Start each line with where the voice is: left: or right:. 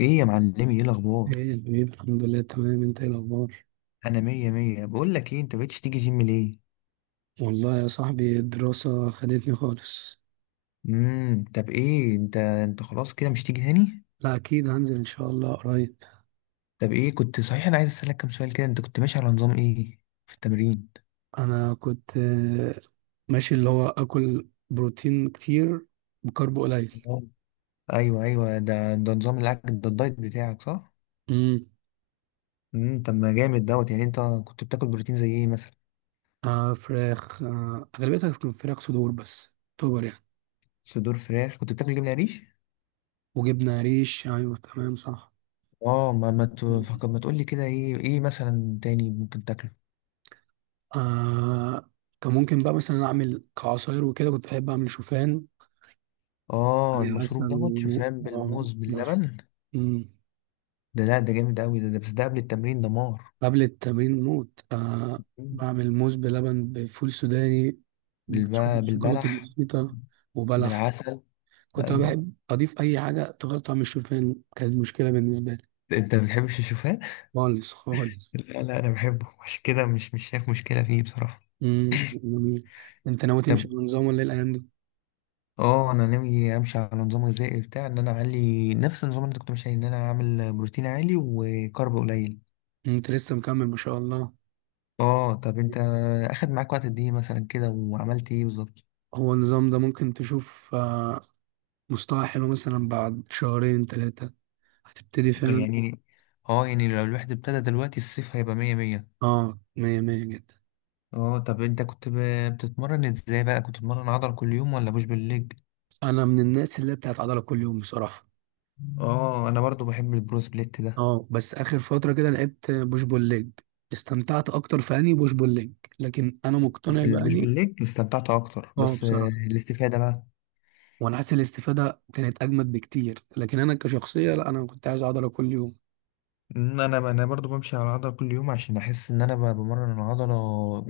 left: ايه يا معلمي، ايه الاخبار؟
right: ايه البيب، الحمد لله تمام. انت ايه الاخبار؟
left: انا مية مية. بقول لك ايه، انت مبقتش تيجي جيم ليه؟
right: والله يا صاحبي، الدراسة خدتني خالص.
left: طب ايه انت خلاص كده مش تيجي تاني؟
right: لا، اكيد هنزل ان شاء الله قريب.
left: طب ايه، كنت صحيح انا عايز اسالك كام سؤال كده. انت كنت ماشي على نظام ايه في التمرين؟
right: انا كنت ماشي، اللي هو اكل بروتين كتير، بكرب قليل.
left: تمام. ايوه ايوه، ده نظام الاكل ده، الدايت بتاعك، صح؟
right: امم.
left: طب ما جامد دوت. يعني انت كنت بتاكل بروتين زي ايه مثلا؟
right: فراخ، اغلبيتها كانت فراخ صدور بس، توبر يعني.
left: صدور فراخ. كنت بتاكل جبنه قريش؟
right: وجبنة ريش، ايوه تمام صح.
left: اه، ما تفكر، ما تقول لي كده ايه مثلا تاني ممكن تاكله؟
right: آه كان ممكن بقى مثلا اعمل كعصاير، وكده كنت بحب اعمل شوفان،
left: اه، المشروب
right: عسل
left: دوت
right: و
left: شوفان
right: آه،
left: بالموز
right: مش-
left: باللبن.
right: مم.
left: ده لا، ده جامد قوي ده، ده بس ده قبل التمرين دمار.
right: قبل التمرين موت، آه.
left: مم.
right: بعمل موز بلبن بفول سوداني، بشوية
left: بالب...
right: شوكولاتة
left: بالبلح،
right: بسيطة، وبلح.
left: بالعسل.
right: كنت أنا
left: ايوه،
right: بحب أضيف أي حاجة تغير طعم الشوفان كانت مشكلة بالنسبة لي.
left: انت ما بتحبش الشوفان؟
right: خالص خالص.
left: لا لا، انا بحبه، عشان كده مش شايف مشكله فيه بصراحه.
right: امم، جميل. أنت ناوي تمشي
left: طب
right: بنظام ولا إيه الأيام دي؟
left: اه، انا ناوي امشي على نظام غذائي بتاع ان انا اعلي نفس النظام اللي انت كنت ماشي عليه، ان انا اعمل بروتين عالي وكارب قليل.
right: أنت لسه مكمل، ما شاء الله.
left: اه طب انت اخد معاك وقت قد ايه مثلا كده، وعملت ايه بالظبط؟
right: هو النظام ده ممكن تشوف مستوى حلو مثلا بعد شهرين 3، هتبتدي فعلا.
left: يعني اه، يعني لو الواحد ابتدى دلوقتي الصيف هيبقى مية مية.
right: اه، مية مية جدا.
left: اه طب انت كنت بتتمرن ازاي بقى؟ كنت بتتمرن عضل كل يوم ولا بوش بالليج؟
right: أنا من الناس اللي بتاعت عضلة كل يوم بصراحة.
left: اه، انا برضو بحب البرو سبليت ده.
right: اه، بس اخر فتره كده لعبت بوش بول ليج، استمتعت اكتر في اني بوش بول ليج. لكن انا مقتنع
left: في البوش
right: باني.
left: بالليج استمتعت اكتر،
right: اه،
left: بس
right: بصراحه،
left: الاستفادة بقى؟
right: وانا حاسس الاستفاده كانت اجمد بكتير، لكن انا كشخصيه، لا، انا كنت عايز اقعد كل يوم.
left: ان انا برضو بمشي على العضله كل يوم عشان احس ان انا بمرن العضله،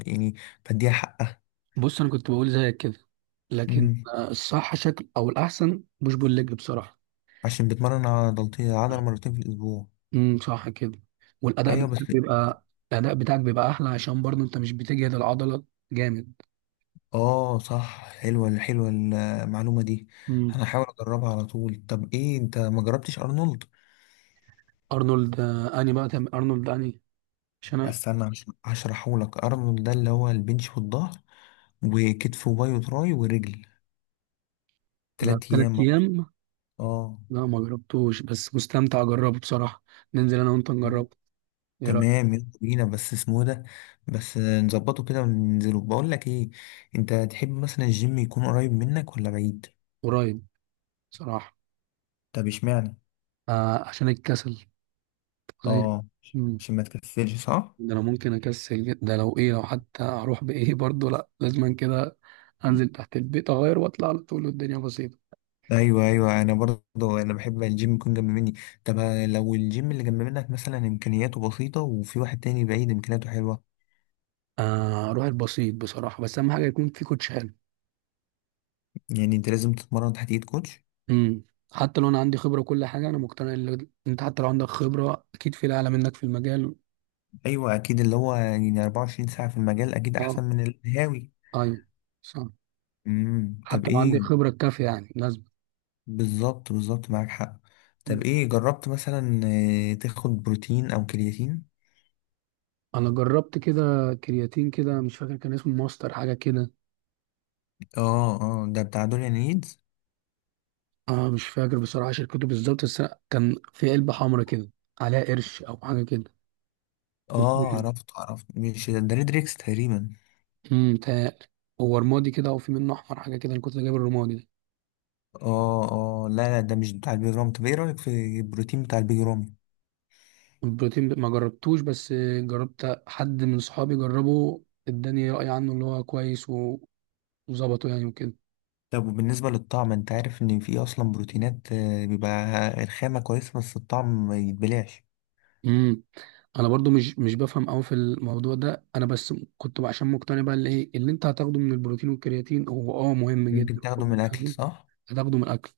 left: يعني بديها حقها.
right: بص، انا كنت بقول زيك كده، لكن
left: امم
right: الصح شكل او الاحسن بوش بول ليج بصراحه.
left: عشان بتمرن عضلتين، العضله مرتين في الاسبوع.
right: امم، صح كده. والاداء
left: ايوه بس.
right: بتاعك بيبقى. الاداء بتاعك بيبقى احلى، عشان برضه انت مش بتجهد العضله، جامد.
left: اه صح، حلوه حلوه المعلومه دي.
right: امم.
left: انا هحاول اجربها على طول. طب ايه، انت ما جربتش ارنولد؟
right: ارنولد، اني بقى تم ارنولد اني، عشان انا.
left: استنى، هشرحه لك. ارنولد ده اللي هو البنش والظهر، وكتف وباي وتراي ورجل،
right: ده
left: تلات
right: ثلاث
left: ايام برضه.
right: ايام
left: اه،
right: لا، ما جربتوش، بس مستمتع اجربه بصراحه. ننزل انا وانت نجربه، ايه رايك؟
left: تمام يلا بينا. بس اسمه إيه ده؟ بس نظبطه كده وننزله. بقول لك ايه، انت تحب مثلا الجيم يكون قريب منك ولا بعيد؟
right: قريب، بصراحه.
left: طب اشمعنى؟
right: عشان الكسل، غير.
left: اه،
right: مم.
left: عشان ما تكسلش صح؟
right: ده انا ممكن ده لو ايه، لو حتى هروح بايه برضه، لا، لازما كده. انزل تحت البيت اغير واطلع على طول، والدنيا بسيطه.
left: ايوه ايوه، انا برضه انا بحب الجيم يكون جنب مني. طب لو الجيم اللي جنب منك مثلا امكانياته بسيطه، وفي واحد تاني بعيد امكانياته حلوه؟
right: اروح البسيط بصراحه، بس اهم حاجه يكون في كوتش حلو.
left: يعني انت لازم تتمرن تحت ايد كوتش؟
right: امم. حتى لو انا عندي خبره وكل حاجه، انا مقتنع ان انت حتى لو عندك خبره، اكيد في اعلى منك في المجال.
left: ايوه اكيد، اللي هو يعني 24 ساعه في المجال اكيد احسن
right: اه،
left: من الهاوي.
right: ايوه، صح.
left: طب
right: حتى لو عندي
left: ايه،
right: خبره كافيه يعني لازم.
left: بالظبط بالظبط معاك حق. طب ايه، جربت مثلا تاخد بروتين او كرياتين؟
right: انا جربت كده كرياتين كده، مش فاكر كان اسمه ماستر حاجه كده.
left: اه اه، ده بتاع دوليان نيدز.
right: اه، مش فاكر بصراحه شركته بالظبط، بس أنا كان في علبه حمرا كده، عليها قرش او حاجه كده.
left: اه،
right: مم.
left: عرفت عرفت، مش ده ريدريكس تقريبا؟
right: امم، متهيألي هو رمادي كده، او في منه احمر حاجه كده. انا كنت جايب الرمادي ده.
left: اه اه، لا لا، ده مش بتاع البيج رامي. طب ايه رايك في البروتين بتاع البيج رامي؟
right: البروتين ما جربتوش، بس جربت حد من صحابي جربه، اداني راي عنه اللي هو كويس وظبطه يعني وكده.
left: طب وبالنسبه للطعم، انت عارف ان في اصلا بروتينات بيبقى الخامه كويسه بس الطعم ما يتبلعش؟
right: امم. انا برضو مش بفهم قوي في الموضوع ده، انا بس كنت عشان مقتنع بقى اللي ايه اللي انت هتاخده من البروتين والكرياتين، هو مهم
left: ممكن
right: جدا وكل
left: تاخده من الاكل
right: حاجة.
left: صح.
right: هتاخده من الاكل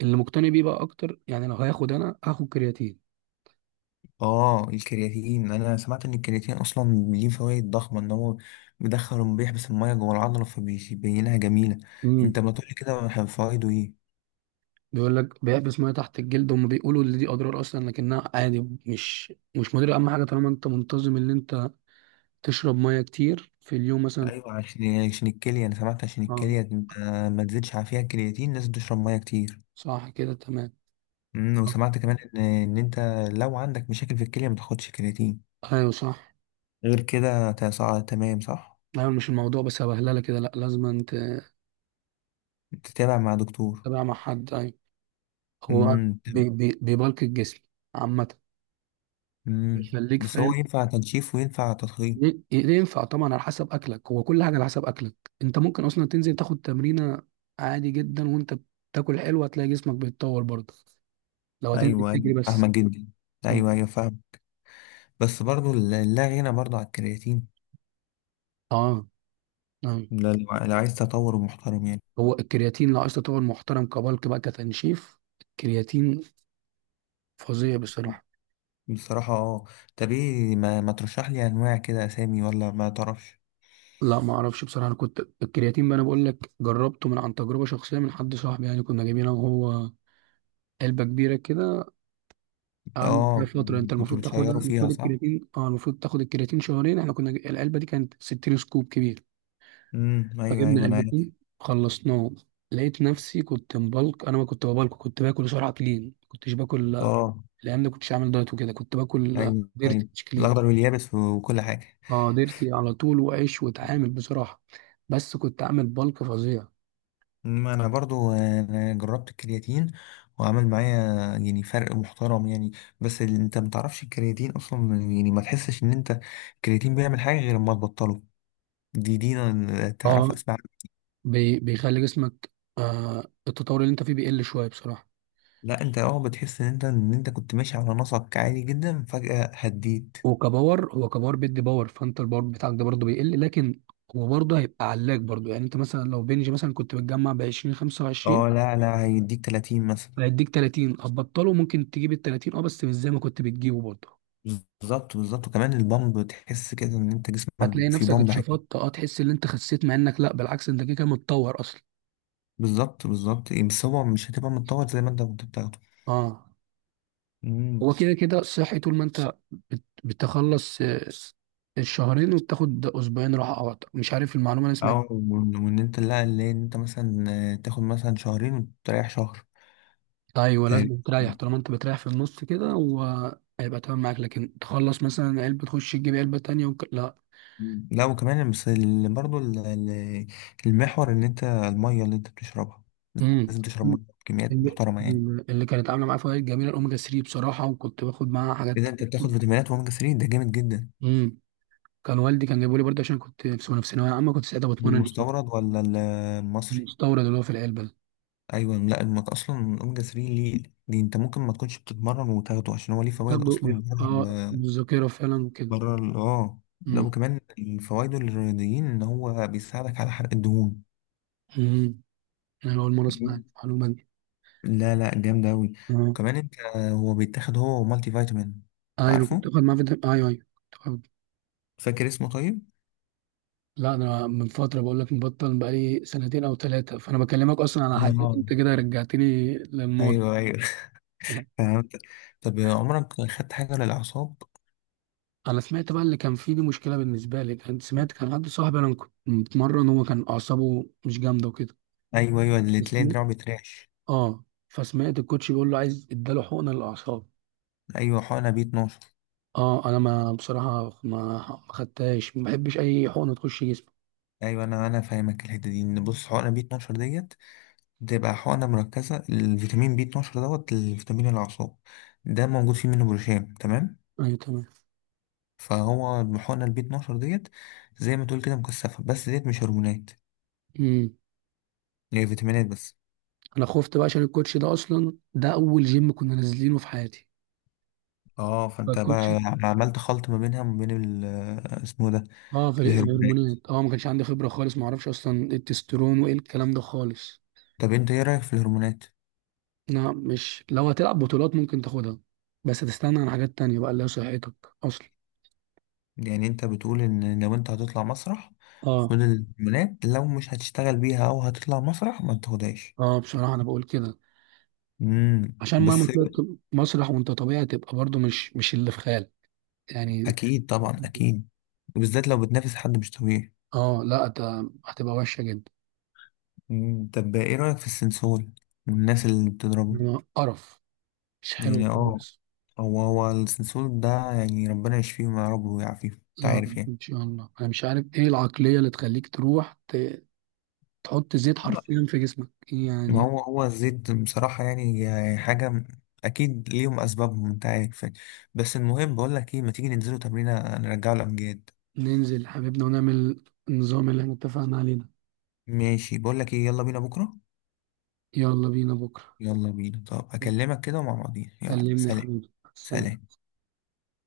right: اللي مقتنع بيه بقى اكتر. يعني لو هياخد انا هاخد كرياتين.
left: اه الكرياتين، انا سمعت ان الكرياتين اصلا ليه فوائد ضخمه، ان هو بيدخل وبيحبس الميه جوه العضله فبيبينها جميله.
right: امم.
left: انت ما تقولي كده، فوائده ايه؟
right: بيقول لك بيحبس ميه تحت الجلد. هم بيقولوا ان دي اضرار اصلا، لكنها عادي، مش مضره. اهم حاجه طالما انت منتظم ان انت تشرب ميه كتير في اليوم مثلا.
left: ايوه، عشان يعني، عشان الكليه، انا سمعت عشان
right: اه،
left: الكليه ما تزيدش على فيها الكرياتين لازم تشرب ميه كتير.
right: صح كده، تمام. آه.
left: وسمعت كمان ان انت لو عندك مشاكل في الكليه ما تاخدش كرياتين.
right: ايوه، صح.
left: غير كده تمام صح.
right: ايوه، مش الموضوع بس هبهلله كده. لا، لازم انت
left: تتابع مع دكتور.
right: تابع مع حد، أيوة. هو
left: امم.
right: بي بي بيبلك الجسم عامة،
left: امم،
right: بيخليك
left: بس هو
right: فاهم.
left: ينفع تنشيف وينفع تضخيم؟
right: ينفع طبعا على حسب أكلك. هو كل حاجة على حسب أكلك. أنت ممكن أصلا تنزل تاخد تمرينة عادي جدا، وأنت بتاكل حلو، هتلاقي جسمك بيتطور برضه. لو هتنزل
left: ايوه ايوه،
right: تجري بس.
left: فاهمك جدا.
right: م.
left: ايوه ايوه، فاهم. بس برضو لا غنى برضو على الكرياتين.
right: أه، أيوة.
left: لو عايز تطور محترم يعني.
right: هو الكرياتين لو عايز تطور محترم، كبلك بقى، كتنشيف الكرياتين فظيع بصراحة.
left: بصراحة اه. طب ايه، ما ترشح لي انواع كده اسامي، ولا ما تعرفش؟
right: لا، ما اعرفش بصراحه. انا كنت الكرياتين بقى، انا بقول لك جربته من عن تجربه شخصيه من حد صاحبي يعني، كنا جايبينه وهو علبه كبيره كده. قعدنا فيها
left: اه،
right: فترة. انت
left: كنت
right: المفروض تاخدها،
left: بتشيروا فيها
right: المفروض
left: صح.
right: الكرياتين المفروض تاخد الكرياتين شهرين. احنا كنا العلبة دي كانت 60 سكوب كبير،
left: ايوه
right: فجبنا
left: ايوه، انا عارف.
right: العلبتين، خلصناه. لقيت نفسي كنت مبلك. انا ما كنت ببلك، كنت باكل سرعة كلين، كنتش باكل.
left: اه
right: الايام دي كنتش عامل دايت وكده، كنت باكل
left: ايوه
right: ديرتي
left: ايوه،
right: مش كلين.
left: الاخضر واليابس وكل حاجة.
right: اه، ديرتي على طول وعيش واتعامل بصراحة، بس كنت عامل بلك فظيع.
left: ما انا برضو أنا جربت الكرياتين وعمل معايا يعني فرق محترم يعني. بس انت ما تعرفش الكرياتين اصلا، يعني ما تحسش ان انت، الكرياتين بيعمل حاجه غير لما تبطله. دي أنا
right: اه،
left: تعرف اسمع.
right: بيخلي جسمك، التطور اللي انت فيه بيقل شوية بصراحة.
left: لا انت، بتحس ان انت، ان انت كنت ماشي على نسق عالي جدا فجاه هديت.
right: وكباور، هو كباور بيدي باور، فانت الباور بتاعك ده برضه بيقل، لكن هو برضه هيبقى علاك برضه. يعني انت مثلا لو بنجي مثلا كنت بتجمع ب 20 25،
left: اه لا لا، هيديك 30 مثلا.
right: هيديك 30. هتبطله ممكن تجيب ال 30، اه، بس مش زي ما كنت بتجيبه برضه.
left: بالظبط بالظبط، وكمان البامب، تحس كده ان انت
right: هتلاقي
left: جسمك في
right: نفسك
left: بامب عالي.
right: اتشفطت، تحس ان انت خسيت، مع انك لا، بالعكس، انت كده كده متطور اصلا.
left: بالظبط بالظبط، بس هو مش هتبقى متطور زي ما انت كنت بتاخده.
right: اه. هو
left: مم.
right: كده كده صحي طول ما انت بتخلص الشهرين، وبتاخد اسبوعين راحه او أكتر. مش عارف المعلومه انا
left: او
right: سمعتها.
left: وان، وإن انت، لا، اللي إن انت مثلا تاخد مثلا شهرين وتريح شهر
right: ايوه،
left: تقريبا.
right: لازم تريح. طالما انت بتريح في النص كده، وهيبقى تمام معاك. لكن تخلص مثلا علبه تخش تجيب علبه تانية لا.
left: لا وكمان بس برضو المحور ان انت المية اللي انت بتشربها
right: امم.
left: لازم تشرب مية بكميات
right: اللي,
left: محترمة يعني.
right: اللي كانت عامله معايا فوائد جميله الاوميجا 3 بصراحه، وكنت باخد معاها حاجات
left: كده انت بتاخد
right: تانية.
left: فيتامينات واوميجا 3، ده جامد جدا.
right: امم. كان والدي كان جايبه لي برضه، عشان كنت في سنه في ثانويه عامه، كنت ساعتها بتمرن.
left: المستورد ولا المصري؟
right: المستورد اللي هو في العلبه ده.
left: ايوه، لا المك اصلا الاوميجا 3 ليه، دي انت ممكن ما تكونش بتتمرن وتاخده، عشان هو ليه فوائد
right: برضه
left: اصلا بره
right: الذاكره فعلا كده.
left: بره لا
right: امم.
left: وكمان، فوائده الرياضيين ان هو بيساعدك على حرق الدهون.
right: امم، انا اول مره اسمع المعلومه دي.
left: لا لا، جامدة أوي.
right: اه.
left: كمان أنت، هو بيتاخد، هو مالتي فيتامين.
right: ايوه، كنت
left: عارفه؟
right: باخد معاه فيتامين، ايوه ايوه، كنت باخد.
left: فاكر اسمه طيب؟
right: لا، انا من فتره بقول لك مبطل بقالي سنتين او 3، فانا بكلمك اصلا على حاجات
left: اه،
right: انت كده رجعتني للماضي.
left: أيوه أيوه.
right: يعني.
left: فهمت. طب عمرك خدت حاجة للأعصاب؟
right: انا سمعت بقى اللي كان فيه، دي مشكله بالنسبه لي. كنت سمعت كان حد صاحبي انا كنت متمرن، هو كان اعصابه مش جامده وكده،
left: أيوه أيوه، اللي
right: بس.
left: تلاقي دراعه بيترعش.
right: اه، فسمعت الكوتش بيقول له عايز اداله حقنه للاعصاب.
left: أيوه، حقنة بي 12.
right: اه، انا ما بصراحه ما خدتهاش، ما بحبش اي حقنه تخش جسمي.
left: أيوه، أنا فاهمك الحتة دي. إن بص، حقنة بي 12 ديت بتبقى حقنة مركزة. الفيتامين بي 12 دوت الفيتامين الأعصاب ده موجود فيه منه بروشام تمام؟
right: ايوه، تمام.
left: فهو الحقنة البي 12 ديت زي ما تقول كده مكثفة، بس ديت مش هرمونات،
right: امم.
left: هي فيتامينات بس.
right: انا خفت بقى عشان الكوتش ده اصلا، ده اول جيم كنا نازلينه في حياتي.
left: اه فانت بقى
right: فالكوتش
left: عملت خلط ما بينها وما بين اسمه ده،
right: اه في
left: الهرمونات.
right: الهرمونات، ما كانش عندي خبره خالص، ما اعرفش اصلا إيه التستيرون وايه الكلام ده خالص.
left: طب انت ايه رأيك في الهرمونات؟
right: لا، مش لو هتلعب بطولات ممكن تاخدها، بس هتستنى عن حاجات تانية بقى اللي هي صحتك اصلا.
left: يعني انت بتقول ان لو انت هتطلع مسرح
right: اه.
left: خد الهرمونات، لو مش هتشتغل بيها او هتطلع مسرح ما تاخدهاش؟
right: اه، بصراحه انا بقول كده، عشان مهما
left: بس،
right: طلعت مسرح وانت طبيعي، تبقى برضو مش اللي في خيال. يعني.
left: اكيد طبعا اكيد، وبالذات لو بتنافس حد مش طبيعي.
right: اه، لا، هتبقى وحشه جدا.
left: مم. طب ايه رأيك في السنسول والناس اللي بتضربه؟
right: إنما قرف. مش حلو
left: يعني اه،
right: خالص.
left: هو السنسول ده يعني ربنا يشفيهم يا رب ويعافيهم، انت
right: يا
left: عارف
right: رب
left: يعني.
right: ان شاء الله. انا مش عارف ايه العقليه اللي تخليك تروح تحط زيت حرفيا في جسمك
left: ما
right: يعني.
left: هو الزيت بصراحة يعني حاجة أكيد ليهم أسبابهم أنت عارف يعني. بس المهم، بقول لك إيه، ما تيجي ننزلوا تمرينة نرجعوا الأمجاد؟
right: ننزل حبيبنا، ونعمل النظام اللي احنا اتفقنا عليه ده.
left: ماشي، بقول لك إيه، يلا بينا بكرة.
right: يلا بينا بكرة.
left: يلا بينا. طب أكلمك كده ومع بعضين، يلا
right: كلمني يا
left: سلام.
right: حبيبي، سلام.
left: سلام.